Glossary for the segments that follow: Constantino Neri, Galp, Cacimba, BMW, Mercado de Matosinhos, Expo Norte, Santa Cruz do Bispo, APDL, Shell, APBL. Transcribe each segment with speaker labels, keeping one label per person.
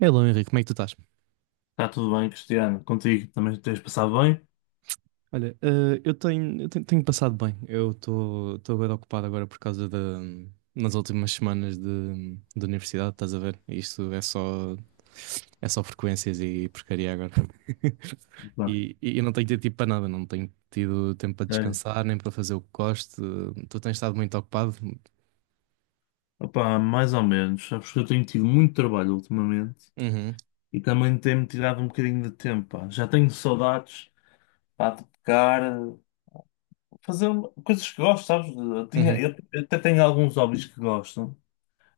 Speaker 1: Hello, Henrique, como é que tu estás?
Speaker 2: Está tudo bem, Cristiano? Contigo também tens passado bem?
Speaker 1: Olha, tenho passado bem. Eu estou bem ocupado agora por causa nas últimas semanas de universidade, estás a ver? É só frequências e porcaria agora.
Speaker 2: Pá,
Speaker 1: E eu não tenho tido tempo para nada, não tenho tido tempo para
Speaker 2: sério.
Speaker 1: descansar, nem para fazer o que gosto. Tu tens estado muito ocupado?
Speaker 2: Opá, mais ou menos. Sabes que eu tenho tido muito trabalho ultimamente
Speaker 1: Uhum,
Speaker 2: e também tem-me tirado um bocadinho de tempo. Pá. Já tenho saudades pá, de tocar, fazer coisas que gosto, sabes? Eu, tinha-
Speaker 1: uhum.
Speaker 2: eu- eu até tenho alguns hobbies que gosto,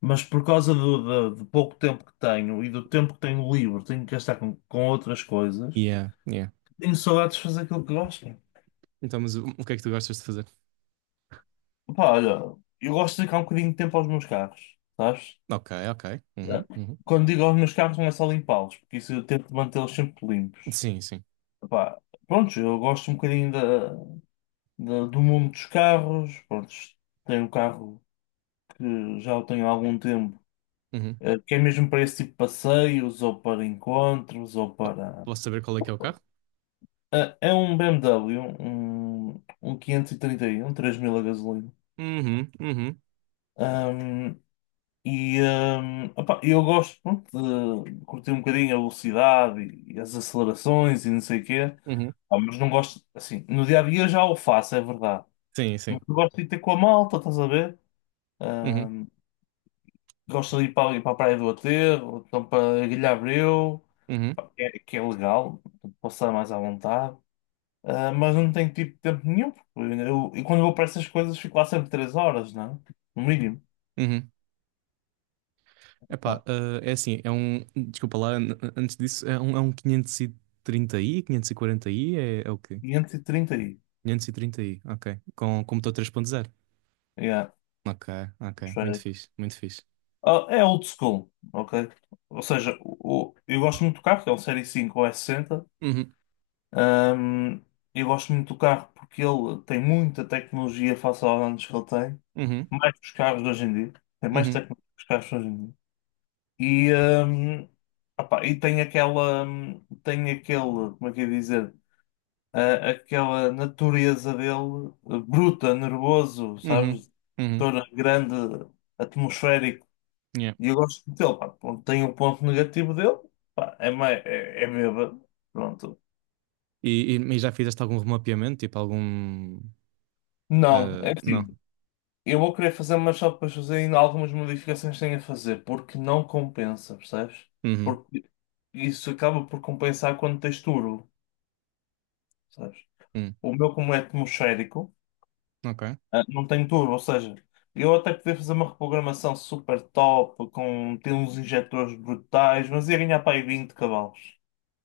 Speaker 2: mas por causa do pouco tempo que tenho e do tempo que tenho livre, tenho que gastar com outras coisas.
Speaker 1: Yeah, yeah.
Speaker 2: Tenho saudades de fazer aquilo que gosto.
Speaker 1: Então, mas o que é que tu gostas de fazer?
Speaker 2: Opá, olha, eu gosto de dedicar um bocadinho de tempo aos meus carros, sabes?
Speaker 1: Ok, ok.
Speaker 2: Não.
Speaker 1: Uhum, uhum.
Speaker 2: Quando digo aos meus carros, não é só limpá-los, porque isso eu tento mantê-los sempre limpos.
Speaker 1: Sim, sim.
Speaker 2: Epá, pronto, eu gosto um bocadinho do mundo dos carros. Pronto, tenho um carro que já o tenho há algum tempo,
Speaker 1: Uhum.
Speaker 2: que é mesmo para esse tipo de passeios, ou para encontros, ou
Speaker 1: Po-
Speaker 2: para.
Speaker 1: Posso saber qual é que é o carro?
Speaker 2: É um BMW, um, um quinhentos e trinta i, um, 3000 a gasolina.
Speaker 1: Uhum, uhum,
Speaker 2: Ahm, e opá, eu gosto pronto, de curtir um bocadinho a velocidade e as acelerações e não sei o quê.
Speaker 1: uhum.
Speaker 2: Ah, mas não gosto, assim, no dia a dia eu já o faço, é verdade.
Speaker 1: Sim,
Speaker 2: Mas
Speaker 1: sim.
Speaker 2: eu gosto de ir ter com a malta, estás a ver?
Speaker 1: Uhum,
Speaker 2: Ahm, gosto de ir para, ali para a Praia do Aterro, ou então para a Ilha Abreu,
Speaker 1: uhum,
Speaker 2: pá, que é legal, passar mais à vontade. Ah, mas não tenho tipo tempo nenhum, porque eu, e quando vou para essas coisas fico lá sempre 3 horas, não é? No mínimo.
Speaker 1: uhum.
Speaker 2: Pá,
Speaker 1: Epá, é assim, é um. Desculpa lá, antes disso, é um 530i 540i é o quê?
Speaker 2: 530 aí.
Speaker 1: Quinhentos e trinta i, ok. Com computador 3.0.
Speaker 2: Yeah,
Speaker 1: Ok, ok. Muito
Speaker 2: esférico.
Speaker 1: fixe, muito fixe.
Speaker 2: Ah, é old school, ok? Ou seja, eu gosto muito do carro, que é um Série 5 ou S60.
Speaker 1: Uhum,
Speaker 2: Ahm, eu gosto muito do carro porque ele tem muita tecnologia face aos anos que ele tem,
Speaker 1: uhum,
Speaker 2: mais que os carros de hoje em dia, tem mais
Speaker 1: uhum,
Speaker 2: tecnologia que os carros de hoje em dia. E, opá, e tem aquela, tem aquele, como é que eu ia dizer, ah, aquela natureza dele, bruta, nervoso,
Speaker 1: uhum,
Speaker 2: sabes,
Speaker 1: uhum.
Speaker 2: toda grande, atmosférico.
Speaker 1: Yeah.
Speaker 2: E eu gosto muito dele, pá. Pronto, tem o ponto negativo dele, pá, é, mais, é, é bêbado, pronto.
Speaker 1: E já fizeste algum remapeamento? Tipo, algum.
Speaker 2: Não, é
Speaker 1: Não.
Speaker 2: assim. Eu vou querer fazer, mas só depois fazer ainda algumas modificações que tenho a fazer, porque não compensa, percebes?
Speaker 1: Uhum,
Speaker 2: Porque isso acaba por compensar quando tens turbo, percebes?
Speaker 1: uhum.
Speaker 2: O meu, como é atmosférico,
Speaker 1: Ok,
Speaker 2: ah, não tem turbo, ou seja, eu até podia fazer uma reprogramação super top, com ter uns injetores brutais, mas ia ganhar para aí 20 cavalos.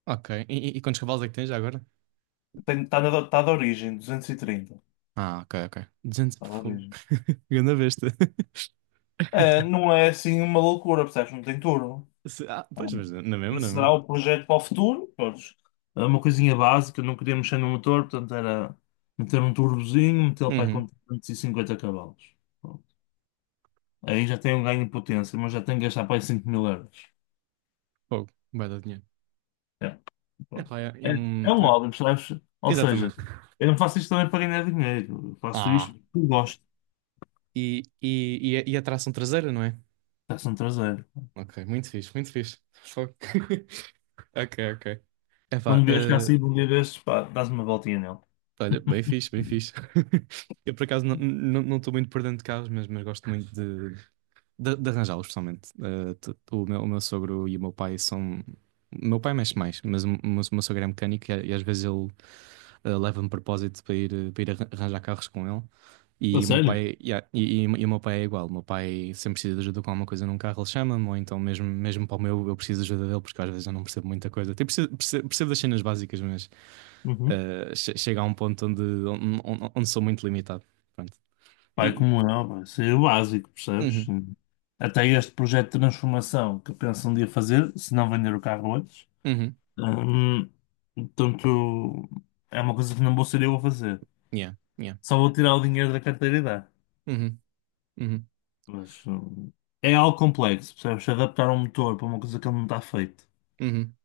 Speaker 1: ok. E quantos cavalos é que tens já agora?
Speaker 2: Tá da origem, 230.
Speaker 1: Ah, ok, ok. 200
Speaker 2: Está
Speaker 1: e
Speaker 2: da
Speaker 1: fogo.
Speaker 2: origem.
Speaker 1: Ganda besta.
Speaker 2: É, não é assim uma loucura, percebes? Não tem turbo.
Speaker 1: Ah, pois, mas na mesma, na
Speaker 2: Isso será
Speaker 1: mesma.
Speaker 2: o projeto para o futuro. Pronto, é uma coisinha básica, não queria mexer no motor, portanto era meter um turbozinho, meter lo para aí
Speaker 1: Uhum,
Speaker 2: com 350 cavalos. Pronto. Aí já tem um ganho de potência, mas já tem que gastar para aí 5 mil euros.
Speaker 1: fogo. Vai dar dinheiro.
Speaker 2: É,
Speaker 1: É,
Speaker 2: pronto.
Speaker 1: é, é
Speaker 2: É,
Speaker 1: um.
Speaker 2: é um
Speaker 1: é-
Speaker 2: hobby, percebes? Ou seja,
Speaker 1: Exatamente.
Speaker 2: eu não faço isto também para ganhar dinheiro, eu faço
Speaker 1: Ah,
Speaker 2: isto porque gosto.
Speaker 1: e a tração traseira, não é?
Speaker 2: Está-se um traseiro.
Speaker 1: Ok, muito fixe, muito fixe. Fogo. Ok, ok. É pá,
Speaker 2: Quando vieres cá assim, um dia destes, pá, dás uma voltinha nele.
Speaker 1: olha, bem fixe, bem fixe. Eu por acaso não estou muito por dentro de carros, mas gosto muito de, de arranjá-los, pessoalmente. O meu sogro e o meu pai são. O meu pai mexe mais, mas o meu sogro é mecânico e às vezes ele leva-me de propósito para ir arranjar carros com ele.
Speaker 2: A
Speaker 1: E o meu
Speaker 2: sério?
Speaker 1: pai, e, a- e, e o meu pai é igual. O meu pai sempre precisa de ajuda com alguma coisa num carro, ele chama-me, ou então mesmo, mesmo eu preciso de ajuda dele, porque às vezes eu não percebo muita coisa. Tipo, percebo das cenas básicas, mas
Speaker 2: Uhum.
Speaker 1: chega a um ponto onde sou muito limitado. Pronto.
Speaker 2: Pai
Speaker 1: E.
Speaker 2: como eu, pá, isso é o básico, percebes?
Speaker 1: Uhum,
Speaker 2: Até este projeto de transformação que eu penso um dia fazer, se não vender o carro antes,
Speaker 1: uhum,
Speaker 2: hum, portanto, é uma coisa que não vou ser eu a fazer.
Speaker 1: yeah, yeah,
Speaker 2: Só vou tirar o dinheiro da carteira e dar.
Speaker 1: uhum, uhum.
Speaker 2: Mas é algo complexo, percebes? Adaptar um motor para uma coisa que ele não está feito.
Speaker 1: Uhum.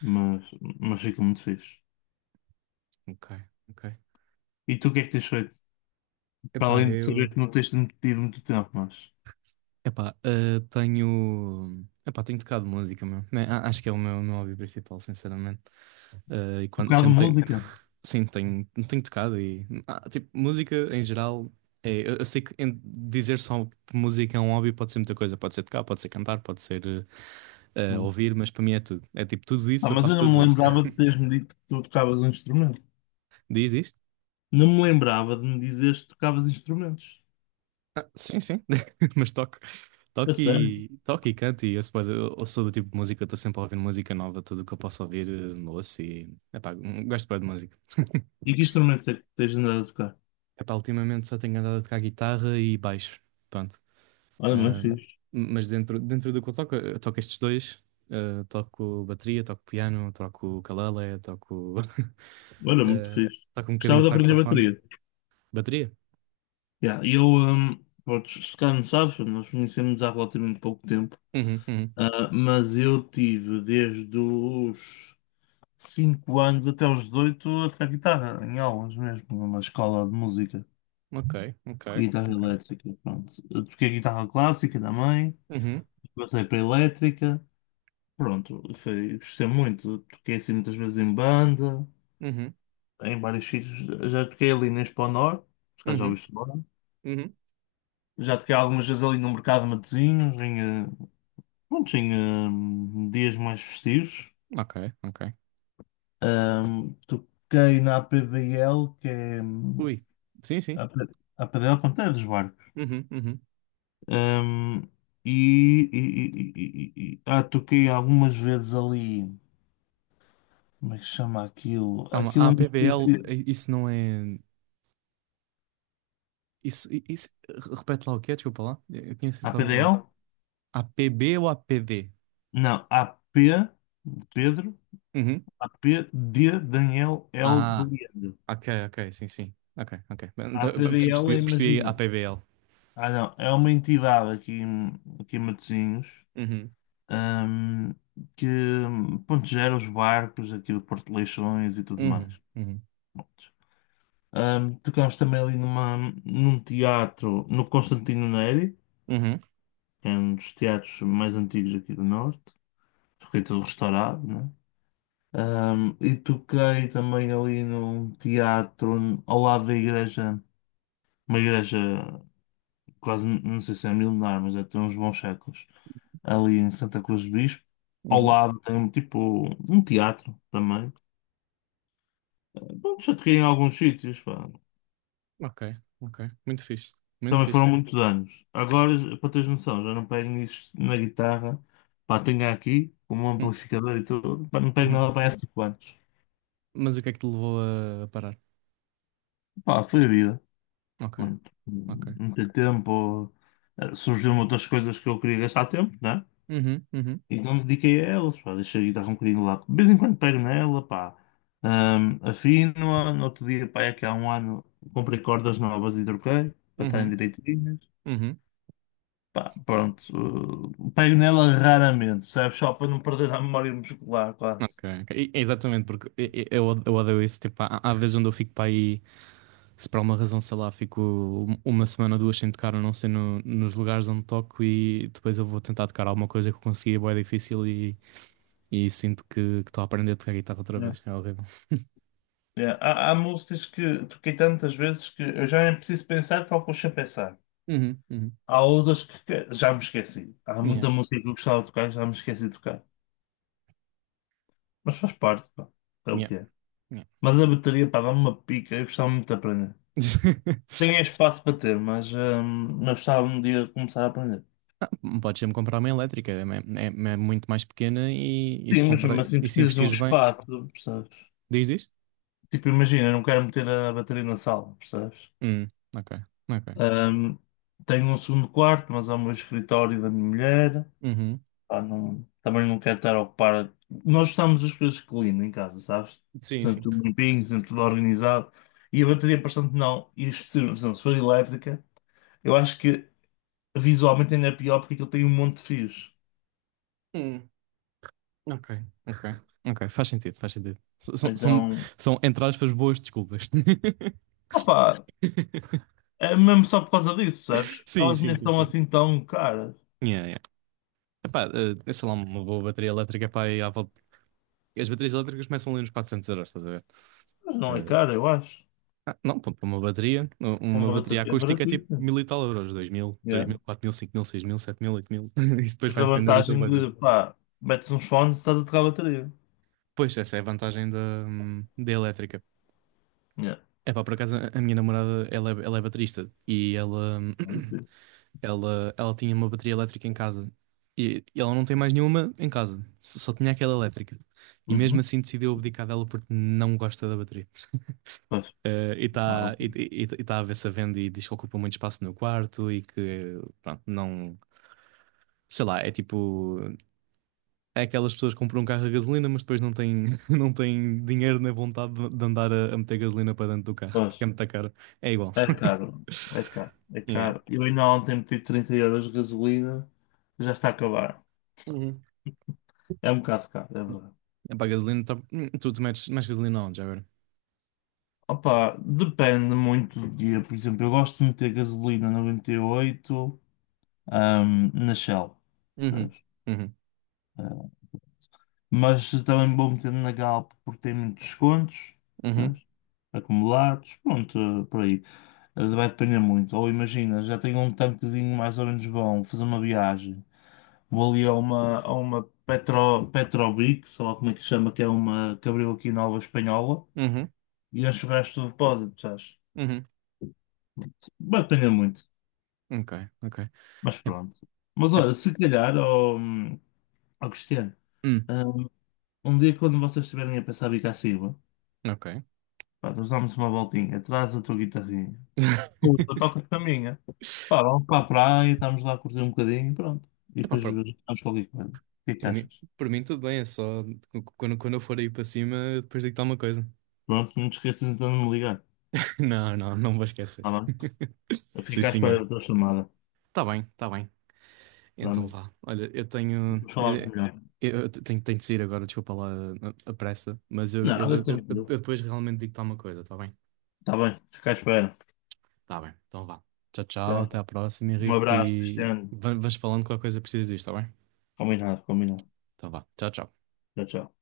Speaker 2: Mas, mas fica muito fixe.
Speaker 1: Ok, ok.
Speaker 2: E tu o que é que tens feito? Para
Speaker 1: Epá,
Speaker 2: além de saber
Speaker 1: eu.
Speaker 2: que não tens tido muito tempo, mas.
Speaker 1: Epá, tenho. Epá, tenho tocado música, meu. Acho que é meu hobby principal, sinceramente. Ah, e quando
Speaker 2: Tocado
Speaker 1: sempre tenho.
Speaker 2: música?
Speaker 1: Sim, tenho tocado e. Tipo, música em geral. Eu sei que dizer só que música é um hobby pode ser muita coisa. Pode ser tocar, pode ser cantar, pode ser
Speaker 2: Não. É?
Speaker 1: ouvir, mas para mim é tudo. É tipo, tudo
Speaker 2: Ah,
Speaker 1: isso, eu
Speaker 2: mas eu
Speaker 1: faço
Speaker 2: não
Speaker 1: tudo
Speaker 2: me
Speaker 1: isso.
Speaker 2: lembrava de teres-me dito que tu tocavas um instrumento.
Speaker 1: Diz, diz.
Speaker 2: Não me lembrava de me dizeres que tocavas instrumentos.
Speaker 1: Sim, sim, mas toco.
Speaker 2: A sério?
Speaker 1: Toque e cante, eu, se pode- eu sou do tipo de música, que eu estou sempre a ouvir música nova, tudo o que eu posso ouvir, ouço e. Epá, gosto bué de música.
Speaker 2: E que instrumentos é que tens andado a tocar?
Speaker 1: Epá, ultimamente só tenho andado a tocar guitarra e baixo, pronto.
Speaker 2: Olha, mas
Speaker 1: Ahm,
Speaker 2: fixe.
Speaker 1: mas dentro do que eu toco estes dois, toco bateria, toco piano, toco ukulele, toco,
Speaker 2: Olha, muito
Speaker 1: ah,
Speaker 2: fixe.
Speaker 1: toco um bocadinho
Speaker 2: Gostava
Speaker 1: de
Speaker 2: de aprender
Speaker 1: saxofone.
Speaker 2: bateria.
Speaker 1: Bateria?
Speaker 2: Yeah, eu, pronto, se calhar não sabes, nós conhecemos há relativamente pouco tempo.
Speaker 1: Uhum, uhum.
Speaker 2: Ah, mas eu tive desde os 5 anos até os 18 a tocar guitarra, em aulas mesmo, numa escola de música.
Speaker 1: Ok, ok,
Speaker 2: Guitarra
Speaker 1: ok.
Speaker 2: elétrica, pronto. Eu toquei guitarra clássica da mãe,
Speaker 1: Uhum,
Speaker 2: passei para a elétrica. Pronto, foi, gostei muito. Toquei assim muitas vezes em banda,
Speaker 1: uhum,
Speaker 2: em vários sítios. Já toquei ali na Expo Norte, por acaso já
Speaker 1: uhum,
Speaker 2: ouviste falar.
Speaker 1: uhum.
Speaker 2: Já toquei algumas vezes ali no Mercado de Matosinhos, em, pronto, em dias mais festivos.
Speaker 1: Ok, ok.
Speaker 2: Toquei na APDL, que é
Speaker 1: Ui, sim, sim.
Speaker 2: a P- a APDL, pronto, é dos barcos.
Speaker 1: Uhum, uhum.
Speaker 2: Ahm, e, e, e toquei algumas vezes ali, como é que se chama aquilo?
Speaker 1: Calma,
Speaker 2: Aquilo
Speaker 1: a
Speaker 2: é uma
Speaker 1: APBL,
Speaker 2: espécie.
Speaker 1: isso não é. Isso, isso. Repete lá o que é, desculpa lá. Eu conheço isso de algum lado.
Speaker 2: APDL?
Speaker 1: APB ou APD.
Speaker 2: Não, AP de Pedro,
Speaker 1: Uhum.
Speaker 2: A P de Daniel L de
Speaker 1: Ah,
Speaker 2: Leandro.
Speaker 1: ok, ok, sim, sim. Ok, ok. Então,
Speaker 2: APDL é,
Speaker 1: Percebi a
Speaker 2: imagina.
Speaker 1: APBL.
Speaker 2: Ah, não, é uma entidade aqui em Matosinhos,
Speaker 1: Uhum,
Speaker 2: ahm, que pronto, gera os barcos aqui do Porto de Leixões e tudo
Speaker 1: uhum,
Speaker 2: mais.
Speaker 1: uhum,
Speaker 2: Pronto. Tocámos também ali numa, num teatro, no Constantino Neri,
Speaker 1: uhum,
Speaker 2: que é um dos teatros mais antigos aqui do Norte. Fiquei todo restaurado, né? E toquei também ali num teatro ao lado da igreja, uma igreja quase, não sei se é milenar, mas é tem uns bons séculos, ali em Santa Cruz do Bispo. Ao
Speaker 1: uhum.
Speaker 2: lado tem um tipo um teatro também. Ah, bom, já toquei em alguns sítios, pá.
Speaker 1: Ok, ok. Muito fixe, muito
Speaker 2: Também
Speaker 1: fixe.
Speaker 2: foram muitos anos. Agora, para teres noção, já não pego nisso na guitarra, pá, tenho aqui como um
Speaker 1: Hum,
Speaker 2: amplificador e tudo, pá, não pego nada
Speaker 1: uhum.
Speaker 2: para há cinco anos.
Speaker 1: Mas o que é que te levou a parar?
Speaker 2: Pá, foi a vida.
Speaker 1: Ok,
Speaker 2: Pronto,
Speaker 1: ok.
Speaker 2: meti tempo, surgiram outras coisas que eu queria gastar tempo, né?
Speaker 1: Uhum, uhum,
Speaker 2: Então dediquei a elas, pá, deixei a guitarra um bocadinho lá. Lado. De vez em quando pego nela, pá. Afino-a, no outro dia, pá, é que há um ano comprei cordas novas e troquei, para estarem
Speaker 1: uhum,
Speaker 2: direitinhas.
Speaker 1: uhum.
Speaker 2: Pá, pronto, pego nela raramente, percebes? Só para não perder a memória muscular, quase.
Speaker 1: Ok, ok. Exatamente, porque eu odeio isso. Tipo, há vezes onde eu fico para aí, se por alguma razão, sei lá, fico uma semana, duas sem tocar, ou não sei, nos lugares onde toco e depois eu vou tentar tocar alguma coisa que eu consegui, é bué difícil e sinto que estou a aprender a tocar guitarra outra
Speaker 2: Né?
Speaker 1: vez. É horrível.
Speaker 2: É, há, há músicas que toquei tantas vezes que eu já nem preciso pensar, toco sem pensar.
Speaker 1: Uhum, uhum.
Speaker 2: Há outras que já me esqueci. Há
Speaker 1: Yeah,
Speaker 2: muita música que eu gostava de tocar e já me esqueci de tocar. Mas faz parte, pá. É o
Speaker 1: yeah,
Speaker 2: que é.
Speaker 1: yeah.
Speaker 2: Mas a bateria, pá, dá-me uma pica. Eu gostava muito de aprender. Tenho espaço para ter, mas gostava um dia de começar a aprender.
Speaker 1: Ah, podes sempre comprar uma elétrica, é muito mais pequena e se
Speaker 2: Sim,
Speaker 1: comprar,
Speaker 2: mas assim,
Speaker 1: e se
Speaker 2: precisas de um
Speaker 1: investires bem,
Speaker 2: espaço, percebes?
Speaker 1: diz, diz?
Speaker 2: Tipo, imagina, eu não quero meter a bateria na sala, percebes?
Speaker 1: Hum, ok, ok.
Speaker 2: Hum, tenho um segundo quarto, mas há o meu escritório da minha mulher.
Speaker 1: Uhum.
Speaker 2: Pá, não- também não quero estar a ocupar. Nós gostamos das coisas clean em casa, sabes?
Speaker 1: Sim,
Speaker 2: Sempre tudo limpinho, sempre tudo organizado. E a bateria, bastante não. E especialmente, por exemplo, se for elétrica, eu acho que visualmente ainda é pior porque aquilo tem um monte de fios.
Speaker 1: sim. Ok, ok, ok, faz sentido, faz sentido.
Speaker 2: Então,
Speaker 1: São entre aspas, boas desculpas.
Speaker 2: opá, é mesmo só por causa disso, percebes?
Speaker 1: Sim,
Speaker 2: Elas
Speaker 1: sim,
Speaker 2: nem
Speaker 1: sim,
Speaker 2: estão
Speaker 1: sim.
Speaker 2: assim tão caras.
Speaker 1: Yeah, yeah. Epá, sei lá, uma boa bateria elétrica, pá, aí à volta. As baterias elétricas começam ali nos 400 euros, estás a ver?
Speaker 2: Mas não é
Speaker 1: Eh,
Speaker 2: cara, eu acho.
Speaker 1: não, pá, uma
Speaker 2: Uma
Speaker 1: bateria
Speaker 2: bateria é
Speaker 1: acústica é tipo
Speaker 2: baratíssima.
Speaker 1: mil e tal euros, 2000, três
Speaker 2: Yeah.
Speaker 1: mil, 4000, 5000, 6000, 7000, 8000. Isso depois
Speaker 2: Tens a
Speaker 1: vai depender do teu
Speaker 2: vantagem
Speaker 1: budget.
Speaker 2: de, pá, metes uns fones e estás a tocar a bateria.
Speaker 1: Pois, essa é a vantagem da elétrica.
Speaker 2: Yeah.
Speaker 1: É pá, por acaso a minha namorada, ela é baterista e ela.
Speaker 2: Não sei.
Speaker 1: Ela tinha uma bateria elétrica em casa e ela não tem mais nenhuma em casa, só tinha aquela elétrica. E mesmo
Speaker 2: Uhum.
Speaker 1: assim decidiu abdicar dela porque não gosta da bateria.
Speaker 2: Pois,
Speaker 1: E
Speaker 2: claro.
Speaker 1: está e tá a ver-se a venda e diz que ocupa muito espaço no quarto e que, pronto, não. Sei lá, é tipo. É aquelas pessoas que compram um carro a gasolina, mas depois não têm, não têm dinheiro nem vontade de andar a meter gasolina para dentro do carro, porque
Speaker 2: Pois,
Speaker 1: é muito caro. É igual.
Speaker 2: é caro, é caro, é
Speaker 1: Yeah.
Speaker 2: caro. Eu ainda ontem meti 30 euros de gasolina, já está a acabar.
Speaker 1: Uhum.
Speaker 2: É um bocado caro, é verdade.
Speaker 1: É para a gasolina, tu metes mais gasolina onde, já agora?
Speaker 2: Opa, depende muito do dia. Por exemplo, eu gosto de meter gasolina 98, na Shell,
Speaker 1: Uhum.
Speaker 2: percebes?
Speaker 1: Uhum.
Speaker 2: Ah, mas também vou meter na Galp porque tem muitos descontos,
Speaker 1: Uhum,
Speaker 2: percebes? Acumulados, pronto, ah, por aí. Ah, vai depender muito. Ou imagina, já tenho um tanquezinho mais ou menos bom, vou fazer uma viagem. Vou ali a uma Petro, Petrobix, sei lá como é que se chama, que é uma que abriu aqui na alva Espanhola,
Speaker 1: uhum,
Speaker 2: e encho o resto do depósito, sabes?
Speaker 1: uhum.
Speaker 2: Batalha muito,
Speaker 1: Ok, ok.
Speaker 2: mas
Speaker 1: É,
Speaker 2: pronto. Mas
Speaker 1: é,
Speaker 2: olha, se calhar, ó ó Cristiano,
Speaker 1: hum,
Speaker 2: hum, um, dia quando vocês estiverem a pensar em Cacimba,
Speaker 1: ok.
Speaker 2: pá, nós damos uma voltinha, traz a tua guitarrinha, ou eu toco com a minha, pá, vamos para a praia, estamos lá a curtir um bocadinho, pronto, e
Speaker 1: Epá,
Speaker 2: depois vamos qualquer coisa. O que é que
Speaker 1: para mim,
Speaker 2: achas?
Speaker 1: para mim tudo bem, é só quando eu for aí para cima, depois digo-te alguma coisa.
Speaker 2: Pronto, não te esqueças então de me ligar,
Speaker 1: Não, não, não vou esquecer.
Speaker 2: tá bem? Eu
Speaker 1: Sim,
Speaker 2: fico à espera
Speaker 1: senhor.
Speaker 2: da tua chamada.
Speaker 1: Tá bem, tá bem. Então
Speaker 2: Realmente.
Speaker 1: vá. Olha, eu tenho.
Speaker 2: Depois falamos melhor.
Speaker 1: Tenho de sair agora, desculpa lá a pressa, mas
Speaker 2: Nada,
Speaker 1: eu
Speaker 2: tranquilo.
Speaker 1: depois realmente digo-te alguma coisa, tá bem?
Speaker 2: Tá bem, fica à espera.
Speaker 1: Tá bem, então vá. Tchau, tchau,
Speaker 2: Tá.
Speaker 1: até à próxima,
Speaker 2: Um
Speaker 1: Henrique,
Speaker 2: abraço,
Speaker 1: e
Speaker 2: Cristiano.
Speaker 1: vais falando qualquer coisa que precisas disto, tá bem?
Speaker 2: Combinado, combinado.
Speaker 1: Então vá, tchau, tchau.
Speaker 2: Tchau, tchau.